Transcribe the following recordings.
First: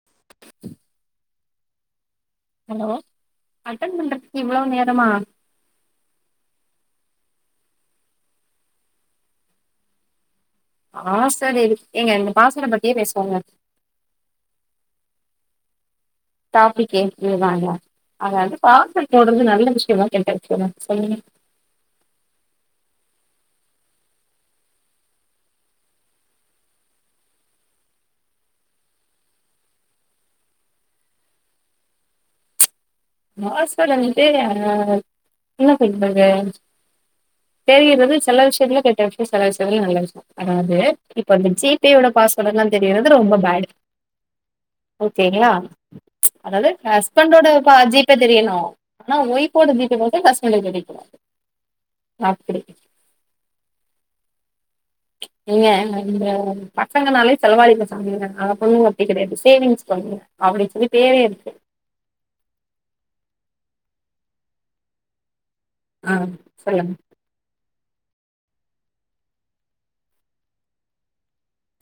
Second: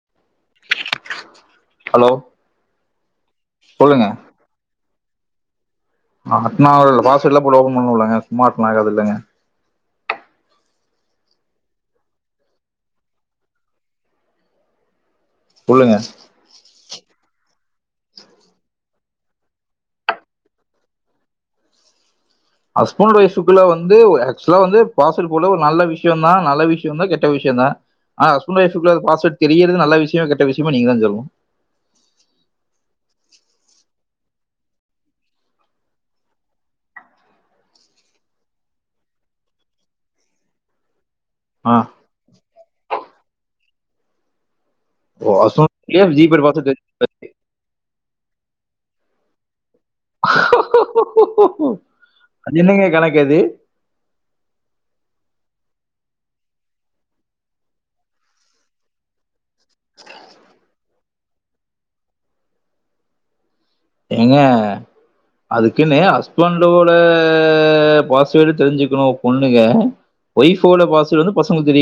[inaudible] Hello hello attend சொல்லுங்க பண்றதுக்கு இவ்ளோ நேர் ரமா ஆமா நா அதுல பாஸ் வோடுலா போட்டு ஓப்பன் பண்ணுல்லங்க சும்மா ஓப்பன் ஆகாதுல்லங்க ஆ சேரி எங்க இந்த பாஸ் வோட பத்தியே பேசுவோங்க சொல்லுங்க டாபிக்கே இதுதாங்க அதாவது பாஸ் வோடு போடுறது நல்ல விஷ்யமா கெட்ட விஷ்யமா சொல்லுங்க ஹஸ்பண்ட் ஒய்ஃபுக்குள்ள வந்து ஏக்சுவலா வந்து பாஸ்வோடு போல ஒரு நல்ல விஷ்யந்தா நல்ல விஷ்யந்தா கெட்ட விஷ்யந்தான் ஆனா ஹஸ்பண்ட் ஒய்ஃபுக்குள்ள பாஸ்வோடு தெரியிறது நல்ல விஷ்யமா கெட்ட விஷ்யமான் நீங்கதா சொல்னு பாஸ்வோடு வந்துட்டு அ என்ன சொல்றது தெரியிறது சில விஷ்யத்துல கெட்ட விஷ்யோ சில விஷ்யத்துல நல்ல விஷ்யோ ஆனா அது இப்ப இந்த ஆ ஜிபேயோட பாஸ்வேர்ட் எல்லாம் தெ ரியறது ரொம்ப பேடு ஓகேங்களா ஜிபே பாஸ்வேர்ட் அதாவது ஹஸ்பண்டோட ப ஜுப் தெரியணு ஆனா ஒய் போட ஜிபே பாஸ்வோடு ஷஸ்பண்டுக்கு [unintelligible] அது அப்புடி என்னங்க கணக்கு அது ஏங்க இந்த பசங்கனாலே செலவாயிருது [unintelligible] ஆனா பொண்ணுங்க அப்டி கெடையாது சேவிங்ஸ் பண்ணுவாங்க அப்டின் சொல்லி பேரே இருக்கு ஏங்க அதுக்குன்னு ஆ ஹஸ்பண்டோட சொல்லுங்க. ட பாஸ்வேடு தெருஞ்சுக்கணு பொண்ணுங்க ஒய்ஃப்போட பாஸ்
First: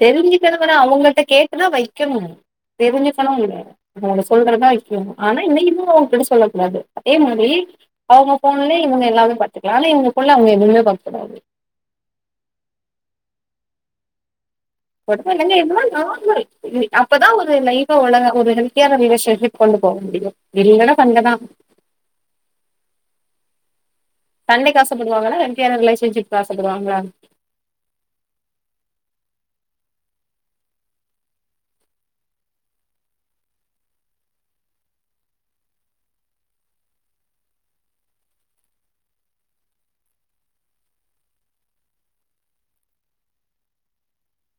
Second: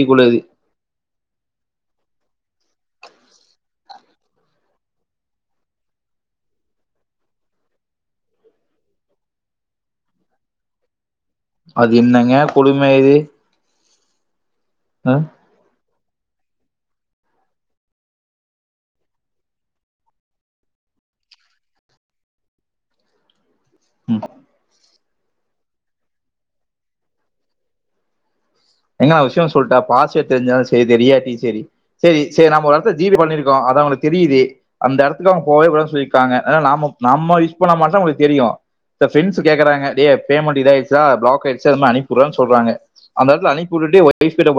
தெரிஞ்சுக்கறதவிட அவங்கள்ட்ட கேட்டுதான் வைக்கணும் தெரிஞ்சுக்கணும் இல்ல அவங்க சொல்றதான் இருக்கு ஆனா இன்ன இதுன்னவும் அவங்ககிட்ட சொல்லக்க கூடாது அதே மாரி அவங்க போன்ல இவங்க எல்லாமே பாத்துக்கலாம் இல்ல இவங்க போன்ல அவங்க எதுவுமே பாக்க கூடாது அது என்னங்க கொடுமை இது ஆ அப்றம் வந்து என்ன ஆச்சுன்னா அப்பதான் ஒரு லைவ் உலக ஒரு ஹெல்த கேர் ரிலேஷன்ஷிப் கொண்டு போக முடியும் இல்லனா சண்டைதான் ம் சண்டைக்கு ஆஷ் படுவாங்களா ஹெல்த்தியான ரிலேஷன்ஷிப்க்கு ஆசைப்படுவாங்களா என்னா விஷயம் சொல்லட்டான் பாஸ்வேர்ட் தெரிஞ்சாலும் சேரி தெரியாட்டியும் சேரி சேரி சேரி நாம ஒரு எடத்துல ஜிபே பண்ணிருக்கோம் அது உனக்கு தெரியுது அந்த எடத்துல போவே கூடாதுன்னு சொல்லிருக்காங்க ஆனா நாம நம்ம யூஸ்பண்ணா மட்டும் தெரியும் ஜென்சு கேக்குறாங்க அடேய் பேமெண்ட் இதையிருச்சா எக்ச்ட்ரா இருந்தா அனுப்பி விடுன்னு சொல்றாங்க அந்த எடத்துல அனுப் புல் இதையும் வைப் கிட்ட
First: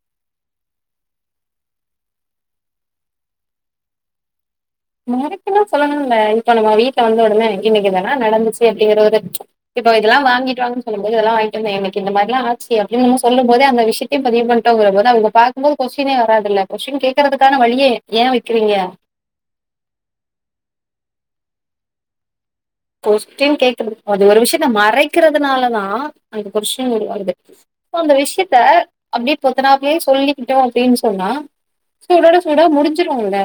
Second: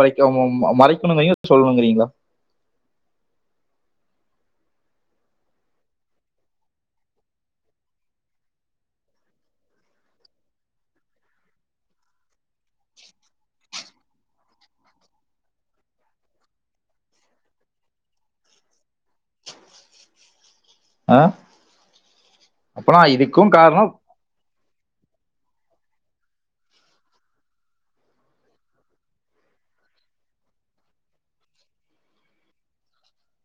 மறைக்கணும்ங்குறீங்கள சொல்லணும்ங்கிறீங்களா மறைக்கெல்லாம் சொல்லணும்ல்ல இப்போ நம்ம வீட்டுல வந்த உடனே இன்னைக்கு இதான் நடந்துச்சு அப்டிங்கறத இப்போ இதெல்லாம் வாங்கிட்டு வாங்கன்னு சொல்லும் போது இதெல்லாம் வாங்கிட்டு வந்தேன் இந்த மாதிரி எல்லாம் ஆச்சு அப்டின்னு நம்ம சொல்லும் போதே அந்த விஷயத்தையும் பதிவு பண்ணிட்டோங்கிற போது அவங்க பா்கும்போது கொஸ்டினே வராதுல்ல கொஷ்டின் கேட்கறதுக்கான வழியே ஏன் வைக்கறீங்க ஆஹ கொஷ்டின் கேக்கறது அது ஒரு விஷய இந்த மறைக்கிறதுனாலதான் அந்த கொஸ்டின் உருவாகுது அந்த விஷயத்த அப்படியே பொத்தனாப்பயே சொல்லிக்கிட்டோம் அப்டின்னு சொன்னா சூடோட சூட முடிஞ்சிரும்ல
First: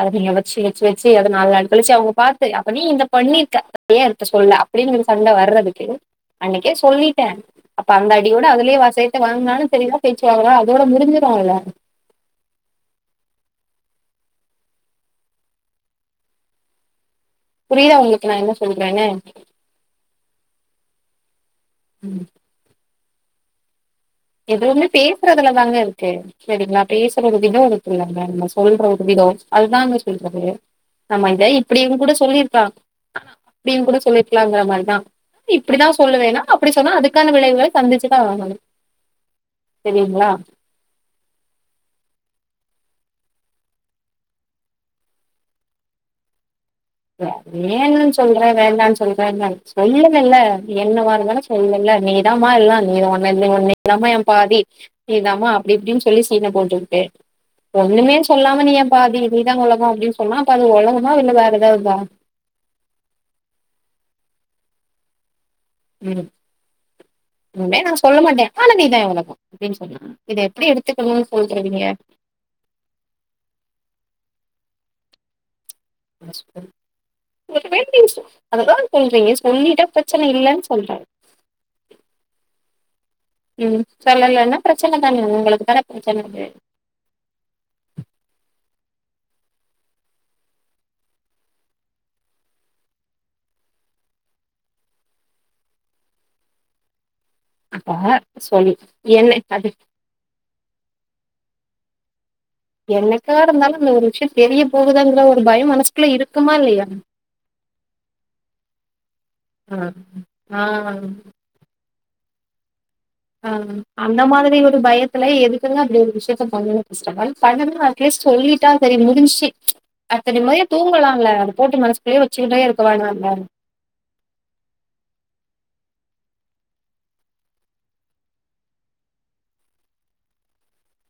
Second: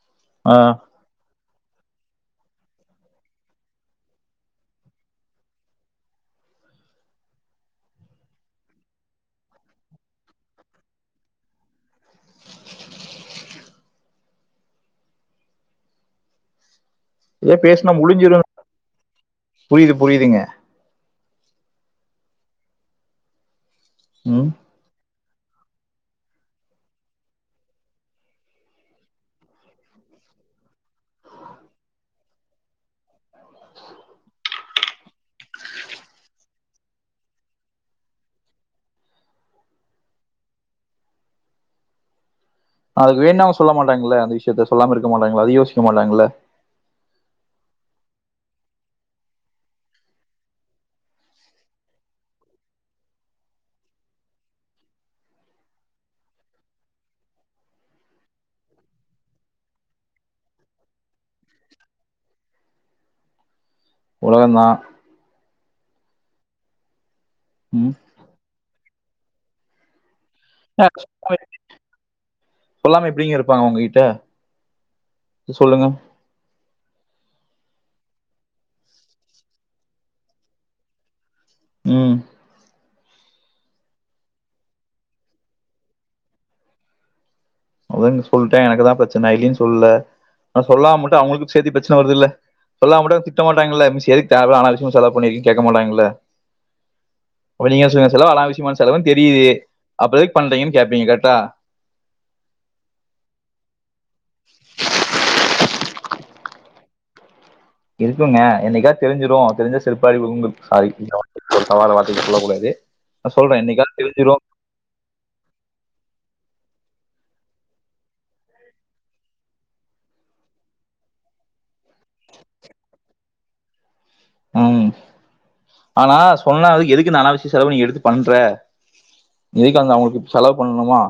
அதை நீங்க ஆ, வச்சு வச்சு வச்சு அது நாள் நாலு கழிச்சு அவங்க பார்த்து அப்ப நீ இந்த பண்ணிருக்ககேன் விவரத்த சொல்ல அப்படின்னு சண்டை வர்றதுக்கு அன்னைக்கே சொல்லிட்டேன் அப்ப அந்த அடியோட அதுலயே சேத்து வாங்கினான்னு தெரியதா பேச்சுவாங்களா அதோட முடிஞ்சுருவாங்க இதே பேசனா புரியுதா உங்களுக்கு நான் முடிஞ்சிரும் என்ன சொல்றேன்னு புரியுது புரியுதுங்க உம் ம் எது வந்து பேசு அதுலதாங்க இருக்கு சரிங்களா பேசுற ஒரு விதம் அதுக்குல்ல நம்ம சொல்ற ஒரு விதம் அதுதாங்க சொல்றது நம்ம இத இப்படியும் கூட சொல்லிருக்கலாம் அப்படனு கூட சொல்லிருக்கலாம் மாதிரிதான் இப்படிதான் சொல்லுவணா அப்படி சொன்னா அதுக்கான விளைவுகளை சந்திச்சுதான் ஆகனும் செரிங்களா அதுக்கு வேணாம சொல்ல மாட்டாங்கள்அல்ல அந்த விஷயத்த சொல்லாம இருக்க மாட்டாங்களா அது யோசிக்க மாட்டாங்கள வேணும் சொல்ற வேண்டாம்னு சொல்றேன் சொல்லுல்லுலநீ என்ன இருந்தாலும் சொல்லல நீதாம்ம எல்லாம் நீதான் இல்லலாம என் பாதி நீதாம்மா அப்படி இப்படின்னு சொல்லி சீன்னா போட்டு ஒண்ணு சொல்லாம நீ என் பாதி நீதான் உலகம் அப்படின்னு சொன்னாம் அப்ப அது உலகமா இல்லலை வேற ஏதாவது ஆ உலகந்தான் உம் உண்மைய நான் சொல்ல மாட்டேன்போங்க ஆனா இதுதான் உலகம்அப்படினு ஃசொல்லுங்க சொல்லாம எப்படிங்க இருப்பாங்க உங்ககிட்ட சொல்லுங்க ஆ அததான் சொல்றீங்க சொல்லிட்ட பிரச்சனை இல்லைன்னு சொல்றேன் உம் உஹம் சொல்லலன்னா பிரச்சனை தானே உங்களுக்கு தான பிரச்சனை இருக்கு அதுங்க சொல்லிட்டேன் எனக்குதான் பிரச்சனை இல்லன்னனு சொல்ல ஆனா சொல்லாம மட்டும் அவங்களுக்குசேர்த்து பிரச்சனை வருது இல்ல சொல்லாமட்டும் திட்ட மாட்டாங்களல்ல மிஸ் தேவை இல்லமா செலவு பண்ணிருக்க கேட்க மாட்டாங்களா அப்ப நீங்க சொல்லுங்க செலவு சொல் ஆனவிஷயமான செலவும் என்ன தெரியுது அது அப்பறதுக்கு பண்றீங்கன்னு கேட்பீங்க கரக்டா என்னக்கா இருந்தாலு அந்த ஒரு விஷய தெரிய போகுதாங்கிற ஒரு பயோ மனசுகுள்ளே இரு க்குமா இல்லையா இருக்குங்க என்னைக்கா தெரிஞ்சிரு ஆ, தெரிஞ்சா செறுபால அடி விழும்னு ஆ. சாரிங்க தவறானா வார்த்த சொல்லக் கூடாது ஆ அந்த மாதிரி ஒரு பயத்துல எதுக்குங்க அப்டி ஒரு விஷயத்த பண்ணனு ஸ்டாலின் பண்ணது அப்பயே சொல்லிட்டா சரி முடிஞ்ச்சு அத்தன மொறயா தூங்கலால அத போட்டு மனசுக்குள்ளயே வச்சுக்கிட்டே இருக்கவா நாங்க உம் ஆனா சொன்னா எதுக்கு அந்த அனாவசிய செலவு நீ எடுத்து பண்ற எதுக்கு அங்க அவுங்களுக்கு செலவு பண்ணணுமா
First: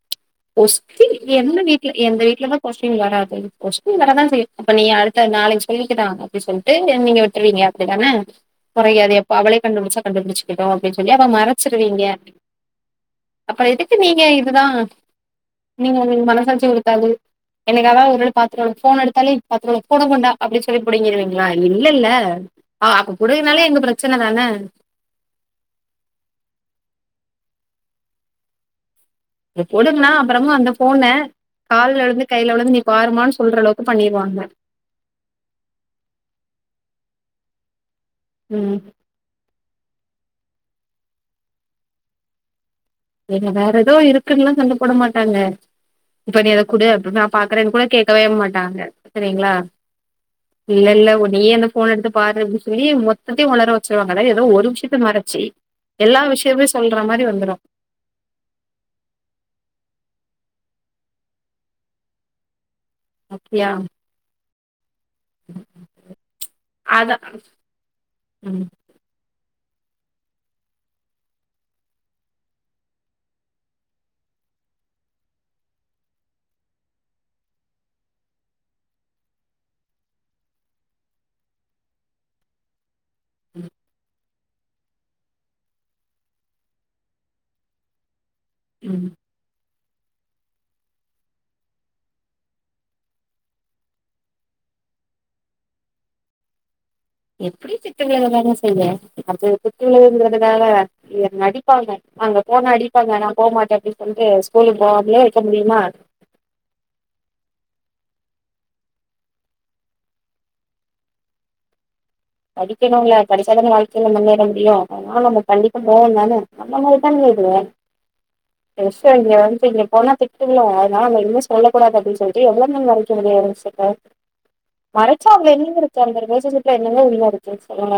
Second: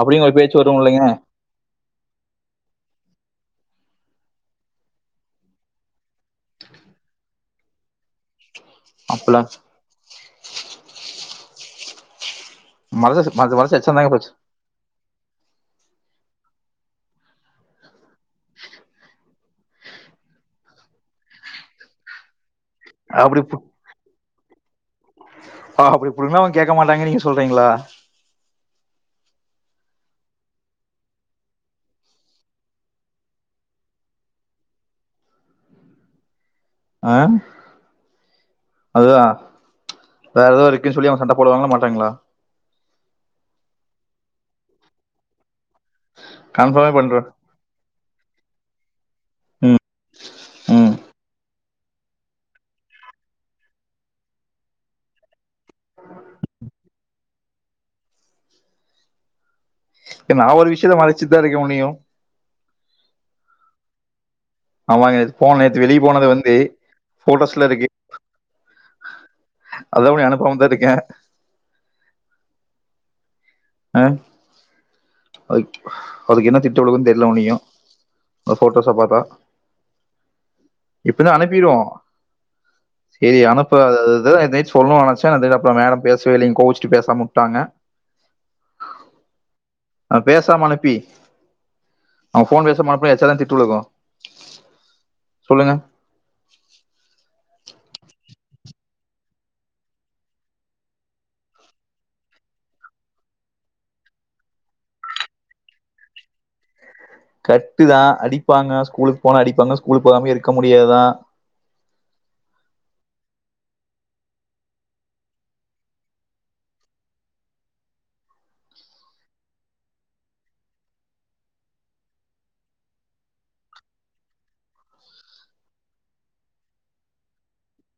அப்படிங்கிற ஒரு பேச்சு வரும் இல்லைங்க கொஸ்டின் எந்த வீட்ல எந்த வீட்டு்லதா கொஸ்டின் வராது கொஸ்டின் வரதா செய்யு அப்ப நீ அடுத்த நாளைக்கு சொல்லக்கல்லா அப்டின்னு சொல்லிட்டு நீங்க விட்ருவீங்க அப்டிதான கொறயாது எப்ப அப்பெல்லாம் அவளே கண்டுபுடிச்சா கண்டுபுடிச்சக்கட்டு அப்டின்னு சொல்லி அப்ப மறச்சி பிரிங்க மனசு மனசு அப்பற மனசு எதுக்கு வச்சிருந்தாங்க நீங்க போச்சு இதுதா நீங்க ஒங்களுக்கு மனசாட்சி உறுத்தாது எனக்காக ஒரு தடவ பாத்தவங்களுக்கு போன் எடுத்தாலே பாத்தவங்களுக்கு போன கொண்டா அப்டின்னு சொல்லி புடிங்கிருவீங்ளா இல்லல்ல ஆ அப்ப புடுங்குனாலே இங்க பிரச்சனதான ஆ அப்டி புடுங்கனா அவுங்க கேக்க மாட்டாங்கன்னு நீங்க சொல்றீங்ளா இது புடுங்னா அப்பறமா அந்த ஃபோன கால்ல விழுந்து கையில விழுந்து நீ பாருமான்னு சொல்ற அளவுக்கு பண்ணிருவாங்க ஆ அதுதா வேற ஏதாவது இருக்குன் சொல்லி அவுங்க சண்ட போடுவாங்ளா மாட்டாங்ளா என்ன வேற ஏதோ இருக்குன்னுல்லா சண்ட போட மாட்டாங்க இப்ப நீ அது குடு கன்ஃபார்மே அப்ப நா பண்றேன் பாக்குறே கூட கேக்கவே மாட்ட தாங்க சேரிங்ளா ம் இல்ல ம் இல்ல உன்னையே அந்த ஃபோன எடுத்து பாரு அப்டின்னு சொல்லி மொத்ததையு ஒளர வச்சருவாங்கதா ஏதோ ஒரு விஷயத்த மறச்சி எல்லா விஷயமே சொல்ற மாரி வந்துரு நா ஒரு விஷயத்த மறச்சித்தா இருக்கே உனையு அப்டியா ஆமாங்க போன நேத்து வெளிய போனது வந்து அதான் போட்டோஸ்ல இருக்கு ம், அதுத உன அனுப்பாம தா இருக்கே அ அது அதுக்கு என்ன திட்ட ஒழுக்குன் தெரியல உன்னையோ அ போட்டோஸா பாத்தா இப்ப என்ன அனுப்பிறுவோ சேரி ம், அனுப்பா தா அத ஏதோ நைட் சொல்லனு நெனச்ச அதுக்கப்பறோ மேடம் பேசவேயில்லங்க கோவிச்ட்டு பேசமா உட்டாங்க உம் அது பேசாம அனுப்பி அவ ஃபோன் பேசாம அனுப்ப எச்சாதா திட்டுவிழுகு சொல்லுங்க எப்படி திட்டுவாங்களா தானே செய்யும் ஸ்கூல்ல அது நடிப்பாங்க அங்க போன அடிப்பாங்க ஆனா போமாட்டே அப்படின்னு சொல்றேன் ஸ்கூலுக்கு போவங்களே அப்படியே இருக்க முடியுமா கரட்டுதான் அடிப்பாங்க ஸ்கூலுக்கு போன அடிப்பாங்க ஸ்கூலுக்கு போகாமே இருக்க முடியாது தான் படிக்கனும்ல்ல படிச்சாதானே வாழ்க்கையில முன்னேற முடியும் அதனால நம்ம கண்டிப்ப போவோம் தானே நம்ம மாதிரி தானது இங்க வந்து போனா திட்டுவிழும் அதனால நம்ம இனிமே சொல்ல கூடாது அப்படின்னு சொல்லிட்டு எவளவு நாள் வாழ்க முடிய இருச்சு மறைச்சா அவங்க எனங்க இருக்கு அந்த ரிலேஷன்சிப்ல என்ன ஆச்சி சொல்லுங்க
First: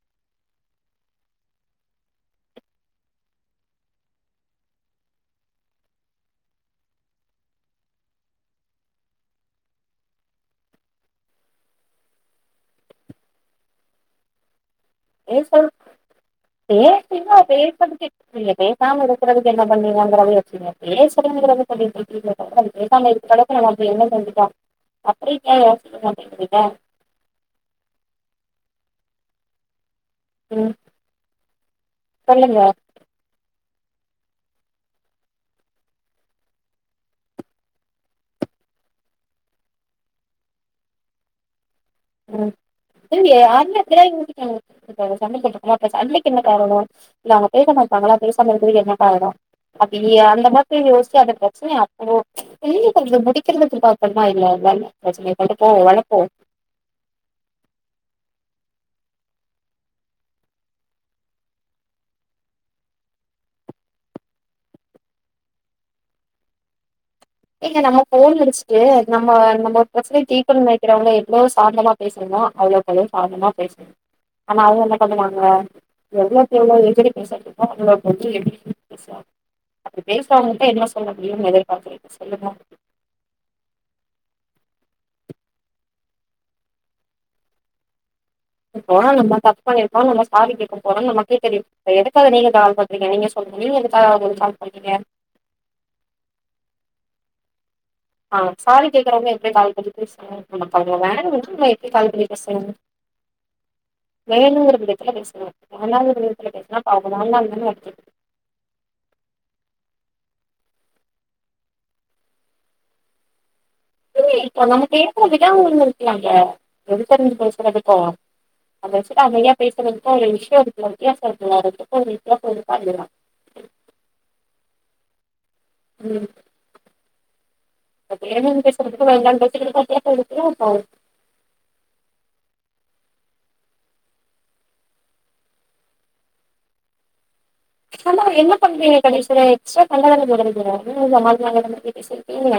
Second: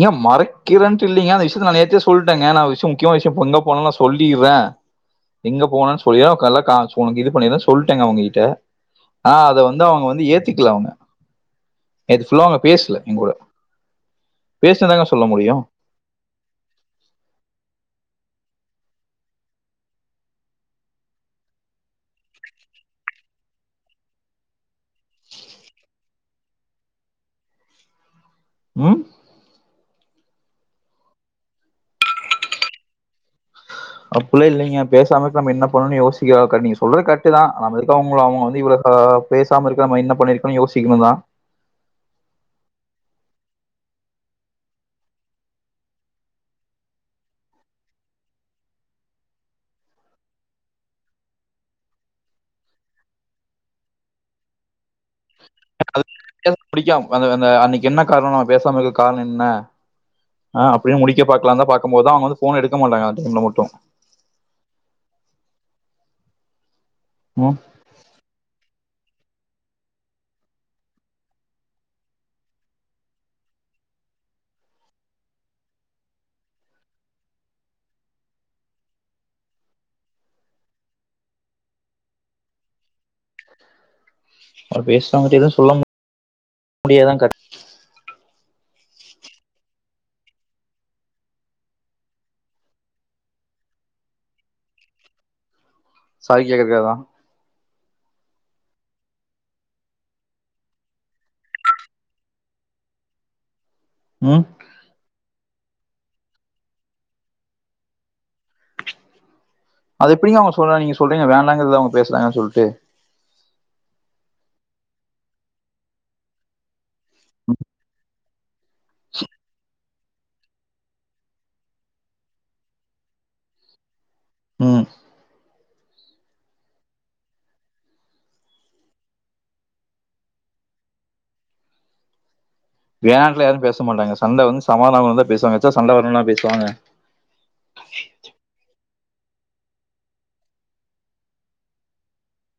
ஏங்க மறைக்கிறேன்ட்டு இல்லைங்க அந்த விஷயத்த நாளே நேத்த சொல்லுட்டேங்க நான் விஷயே முக்கியே விஷயப்ப எங்க போனும்ல்லா சொல்லிடுறேன் எங்க போனுன்னு சொல்லியே கலக்காசு உனக்கு இது பண்ணிற சொல்லிட்டேங்க அவங்ககிட்ட ஆனா அத வந்து அவங்க வந்து ஏத்திக்கல அவங்க நேத்து புல்ல அவங்க பேசல எங்க கூட பேசினதாங்க சொல்ல முடியும் பேசலாம் பேசிக் அ பேசுறதுக்கே என்ன நார்மல் அ பேசுறத இருந்தாலுமே பேசல அப்டின்றது [unintelligible] ம் ம் சொல்லுங்க அப்படிலாம் இல்லங்க பேசாம இருந்தா நம்ம என்ன பண்ணணும்னு யோசிக்கிற நீங்க சொல்ற கரட்டு தான் நம்ம இருக்கறங்களும் அவங்கள வந்து இவ்வள பேசாம இருக்கற நம்மயேன்ன பண்ணியிருக்கணும் யோசிக்கணுல்லா ம் செரிங்க யாருனே தெரியாது சண்டைக்கு என்ன காரணம் இல்ல அவங்க பேச மாட்டாங்களா பேசாம இருக்குறதுக்கு என்ன காரணம் அப்டியிலையா அந்த மாதிரி யோசிச்சு அந்த பிரச்சனைய அவ்ளோ சீக்கிரமா முடிக்கணும்னு பாக்கணும்ம இல்லையா போ வளப்போம் பிடிக்க அந்த அந்த அன்னைக்கு என்ன காரணோம் பேசாமல் இருக்க காரண என்ன ஆஹ் அப்படின்னு முடிக்க பாக்கலாந்தான் பார்க்கும் போதுதான் அவங்க வந்து போன் எடுக்க முடியலங்க அந்த டைம்ல மட்டும் ம் ஏங்க நம்ம போன் அடிச்ச இது நம்ம நம்ம ஒரு பிரச்சனை திக்கணும்னு நெனைக்கிறவங்க எவ்வளோ சாந்தமா பேசுணோ அவ்வளோ கொஞ்சம் சாந்தமாக பேசுணும் ஆனா அது என்ன பண்ணம் நாங்கள் எவ்வளோக்கு எவ்வளோ எகிரி பேசட்டு இருக்கோம் அவ்வளோ கொஞ்சம் எப்படி பேசலாம் அப்படி பேசுறவங்களங்கிட்ட என்ன சொல்ல முடியும்னு எதிர்பார்குறீங்க சார் சொல்லுங்க அவ பேசறவங்கிட்ட எதவும் சொல்ல முடியாதான் கரெக்டு நம்ம தப்பு பண்ணி இருக்கோம் நம்ம சாரி கேட்க போறோம் நம்ம எதுக்கா நீங்க கால் பண்றீங்க நீங்க சொல்லுங்க நீங்க எதுக்காக கால் பண்ணீங்க சாரி கேக்குறதுக் காக தான் ஆஹ் சாரி கேக்குறவங்க எப்படி கால் பண்ணிட்டு பேசுவங்க நமக்க வேன எப்படி கால் பண்ணி பேச சொல்ல ம் பயங்கர பில்டப்ல பேசுவங்க நான் தான் இது பண்ணி இருக்க மாட்டேன் அய்யோ ஓ பாவம் அது எப்படிங்க அவங்க சொல்லாம் நீங்க சொல்றீங்க வேண்டாங்கறத அவங்க பேசுறாங்கன்னு சொல்லிட்டு இல்ல இப்போ நாம பேசுற விதம்ன்னு ஒன்னு இருக்குல்ல ஒருத்தருக்கு ஒருத்தர் இருப்போம் அந்த விசியத்த அமைதியா பேசிட்டு இப்போ ஒரு விசியம் கேட்கணும்றப்ப கோவம் வருமா இல்லையா உஹம் உம் கேள்வி கேட்குறதுக்கும் என்னனு கேட்குறதுக்கும் வித்தியாசம் இருக்கா இல்லையா என்கிட்ட யாரும் பேச மாட்டாங்க சண்ட வந்து சமாதானம் பேசுவாங்க இல்லாச்சு சண்ட வரணும்னா பேசுவாங்க இப்பயுமே என்ன பண்றீங்க கடைசியா எக்ஸ்ட்ரா பிரச்சனைய பெருசாக தானே சமாளிக்க பாக்குறீங்க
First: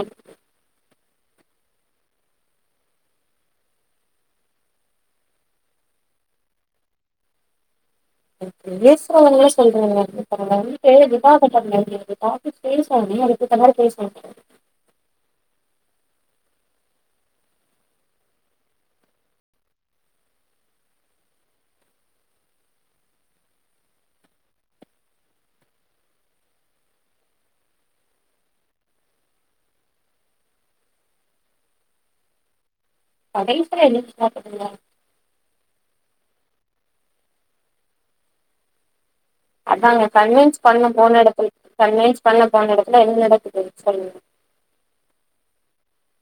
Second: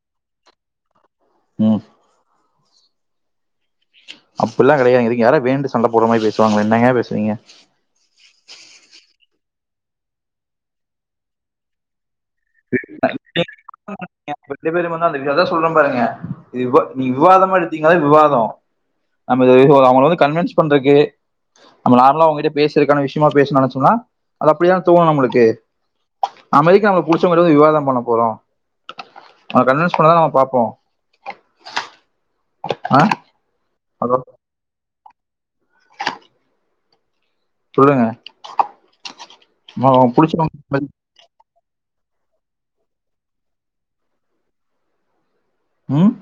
உம் அப்டில்லாம் கிடையாதுங்க இதுங்க யாரும் வேனுண்டு சண்ட போட்ற மாரி பேசுவாங்கள என்னங்க பேசுரிங்க பேசுறவங்கள தான் சொல்றேங்க இப்ப விவாதம் பண்ணவா இருக்கோம் ரெண்டு பேருமே அதான் சொல்றேன் பாருங்க நீ விவாதமா எடுத்தீங்க விவாதம் நம்ம அவங்க வந்து கன்வின்ஸ் பண்றக்கு நம்ம நார்மலா அவங்க கிட்ட பேசுறதுக்கான விஷயமா பேசனோம்னு சொன்னா அது அப்படிதான் தோணும் நம்மளுக்கு அத மாதிரிக்கு நம்ம பிடிச்சவங்கட்ட தான் விவாதம் பண்ண போறோம் கன்வின்ஸ் பண்ணதா நம்ம பாப்போம் கடைசியா என்ன சொன்னாங்க தெரியுமா சொல்லுங்க நம்ம அதாங்க அவங்க கன்வின்ஸ் புடிச்சவங்க பண்ண போன எடத்துல கன்வின்ஸ் பண்ண போன எடத்துல என்ன நடக்குது சொல்லுங்க ம்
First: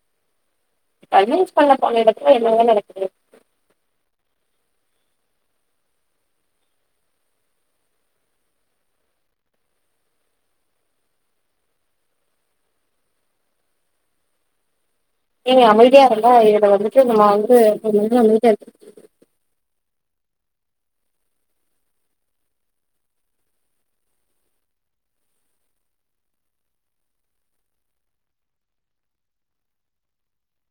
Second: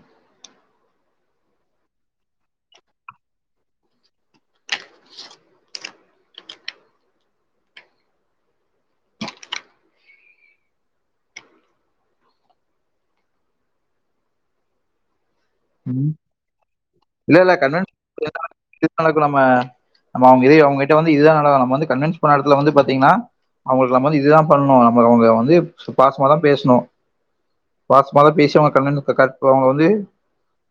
கன்வின்ஸ் பண்ண போன எடத்துல என்னங்க நடக்குது நீங்க அமைதியா ம். இருந்தா இவங்க வந்துட்டு நம்ம இல்ல இல்ல வந்து கன்வின்ஸ் ஒரு இதுல அமைதியா [inaudible] நடக்கும் நம்ம நம்ம அவங்க இதே அவங்க கிட்ட வந்து இதுதா நடக்கு நம்ம வந்து கன்வின்ஸ் பண்ண எடத்துல வந்து பாத்தீங்ன்னா அவங்களுக்கு நம்ம வந்து இதுதா பண்ணணு நம்ம அவங்கள வந்து பாசமாதா பேசணு பாசமாதா பேசி அவங்க கன்வின் க கரெக்ட் பண்ணனு அவங்க வந்து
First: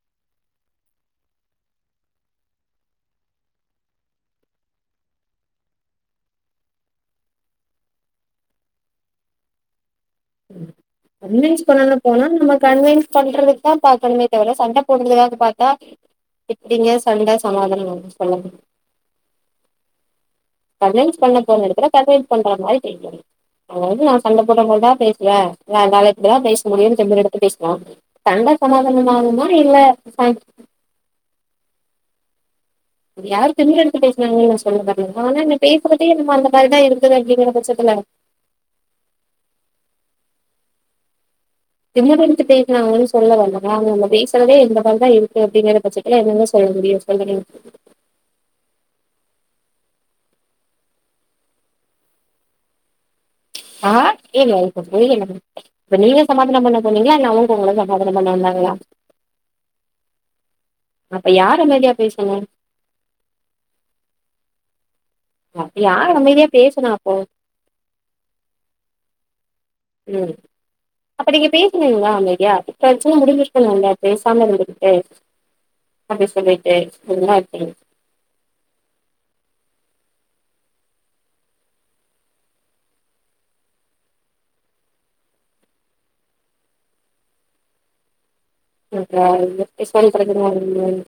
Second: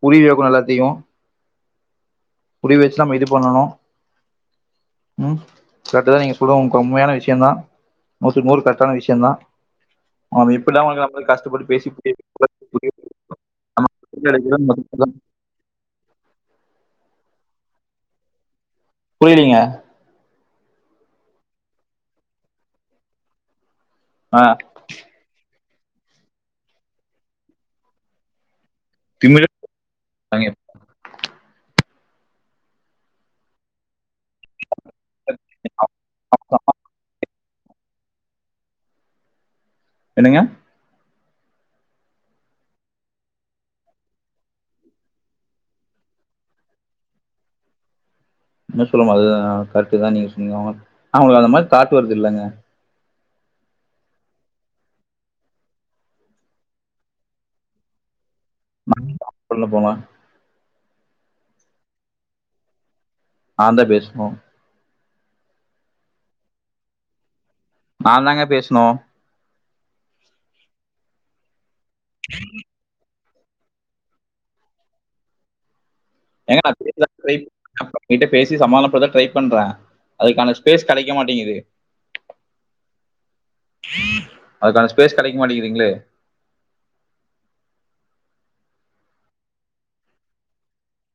புரிய வைக்கணு எல்லாத்தையு புரிய வச்சு நம்ம இது பண்ணணு ம் கரெட்டுதா நீங்க சொல்றது உங்க்கு ஒரு உண்மையான விஷயந்தா நூத்துக்கு நூறு கரெக்டான விஷயந்தா அது இ கன்வின்ஸ் பண்ணணு போனா நம்ம புரிய கன்வின்ஸ் பண்றதுக்குதா பாக்கணுமே தவிர சண்ட போடுறதுக்காக பாத்தா எ ப்டிங்க சண்ட சமாதானோ ஆகு சொல்லுங்க புரியிலிங்க கன்வின்ஸ் பண்ண போன எடத்துல கன்வின்ஸ் பண்ற மாரி [unintelligible] அதாவது நா சண்ட ஆ போட்ற மாரிதா பேசுவ ஆ என்னால இப்டிதா பேச முடியுன்னு திமிரு எடுத்து பேசுனா சண்ட சமாதானம் ஆகுமா திமிழ் இல்ல ச அது யாரு திமிரு எடுத்து பேசு னாங்கனு நா சொல்ல வரல ஆனா நீ பேசுறதே அந்த மார அந்த மாரிதா இருக்குது அப்டிங்கிற பட்சத்துல என்னங்க திமிரு எடுத்து பேசுனாங்கனு சொல்ல வல்லங்க அங்க நம்ம பேசறதே இந்த மாரிதா இருக்கு அப்டிங்கிற பட்சத்துல என்னங்க சொல்ல முடியு சொல்லுங்க நீங்க சொல்ற மாரிதா கரெட்டுதா நீங்க சொன்னது அவங்களு அந்த மாரி தாட்டு வருது இல்லங்க ஆ ஏங்க எனக்கு ஒன்னு புரியலங்க இப்ப நீங்க சமாதானோ பண்ண போனீங்களா இல்ல அவங்க உங்கள சமாதானோ பண்ண வந்தாங் [inaudible] சொல்ல போனா அப்ப யாரு அமைதியா பேசணு நாந்தா பேசுணு அப்ப யார் அமைதியா பேசணு அப்போ நாந்தாங்க பேசணு ம் அப்ப நீங்க பே சுனீங்களா அமைதியா பிரச்சன முடிஞ்சி ருக்கனுல்ல பேசாம இருந்துக்கிட்டு ஏங்க நா [inaudible] பேசி சமாதானப்படுத்ததா ட்ரை பண்றே அதுக்கான ஸ்பேஸ் கெடைக்க மாட்டேங்குது அதுக்கான ஸ்பேஸ் கெடைக்க மாட்டேங்குதுங்களே இங்க எப்பிடி சொல்றதுன்னு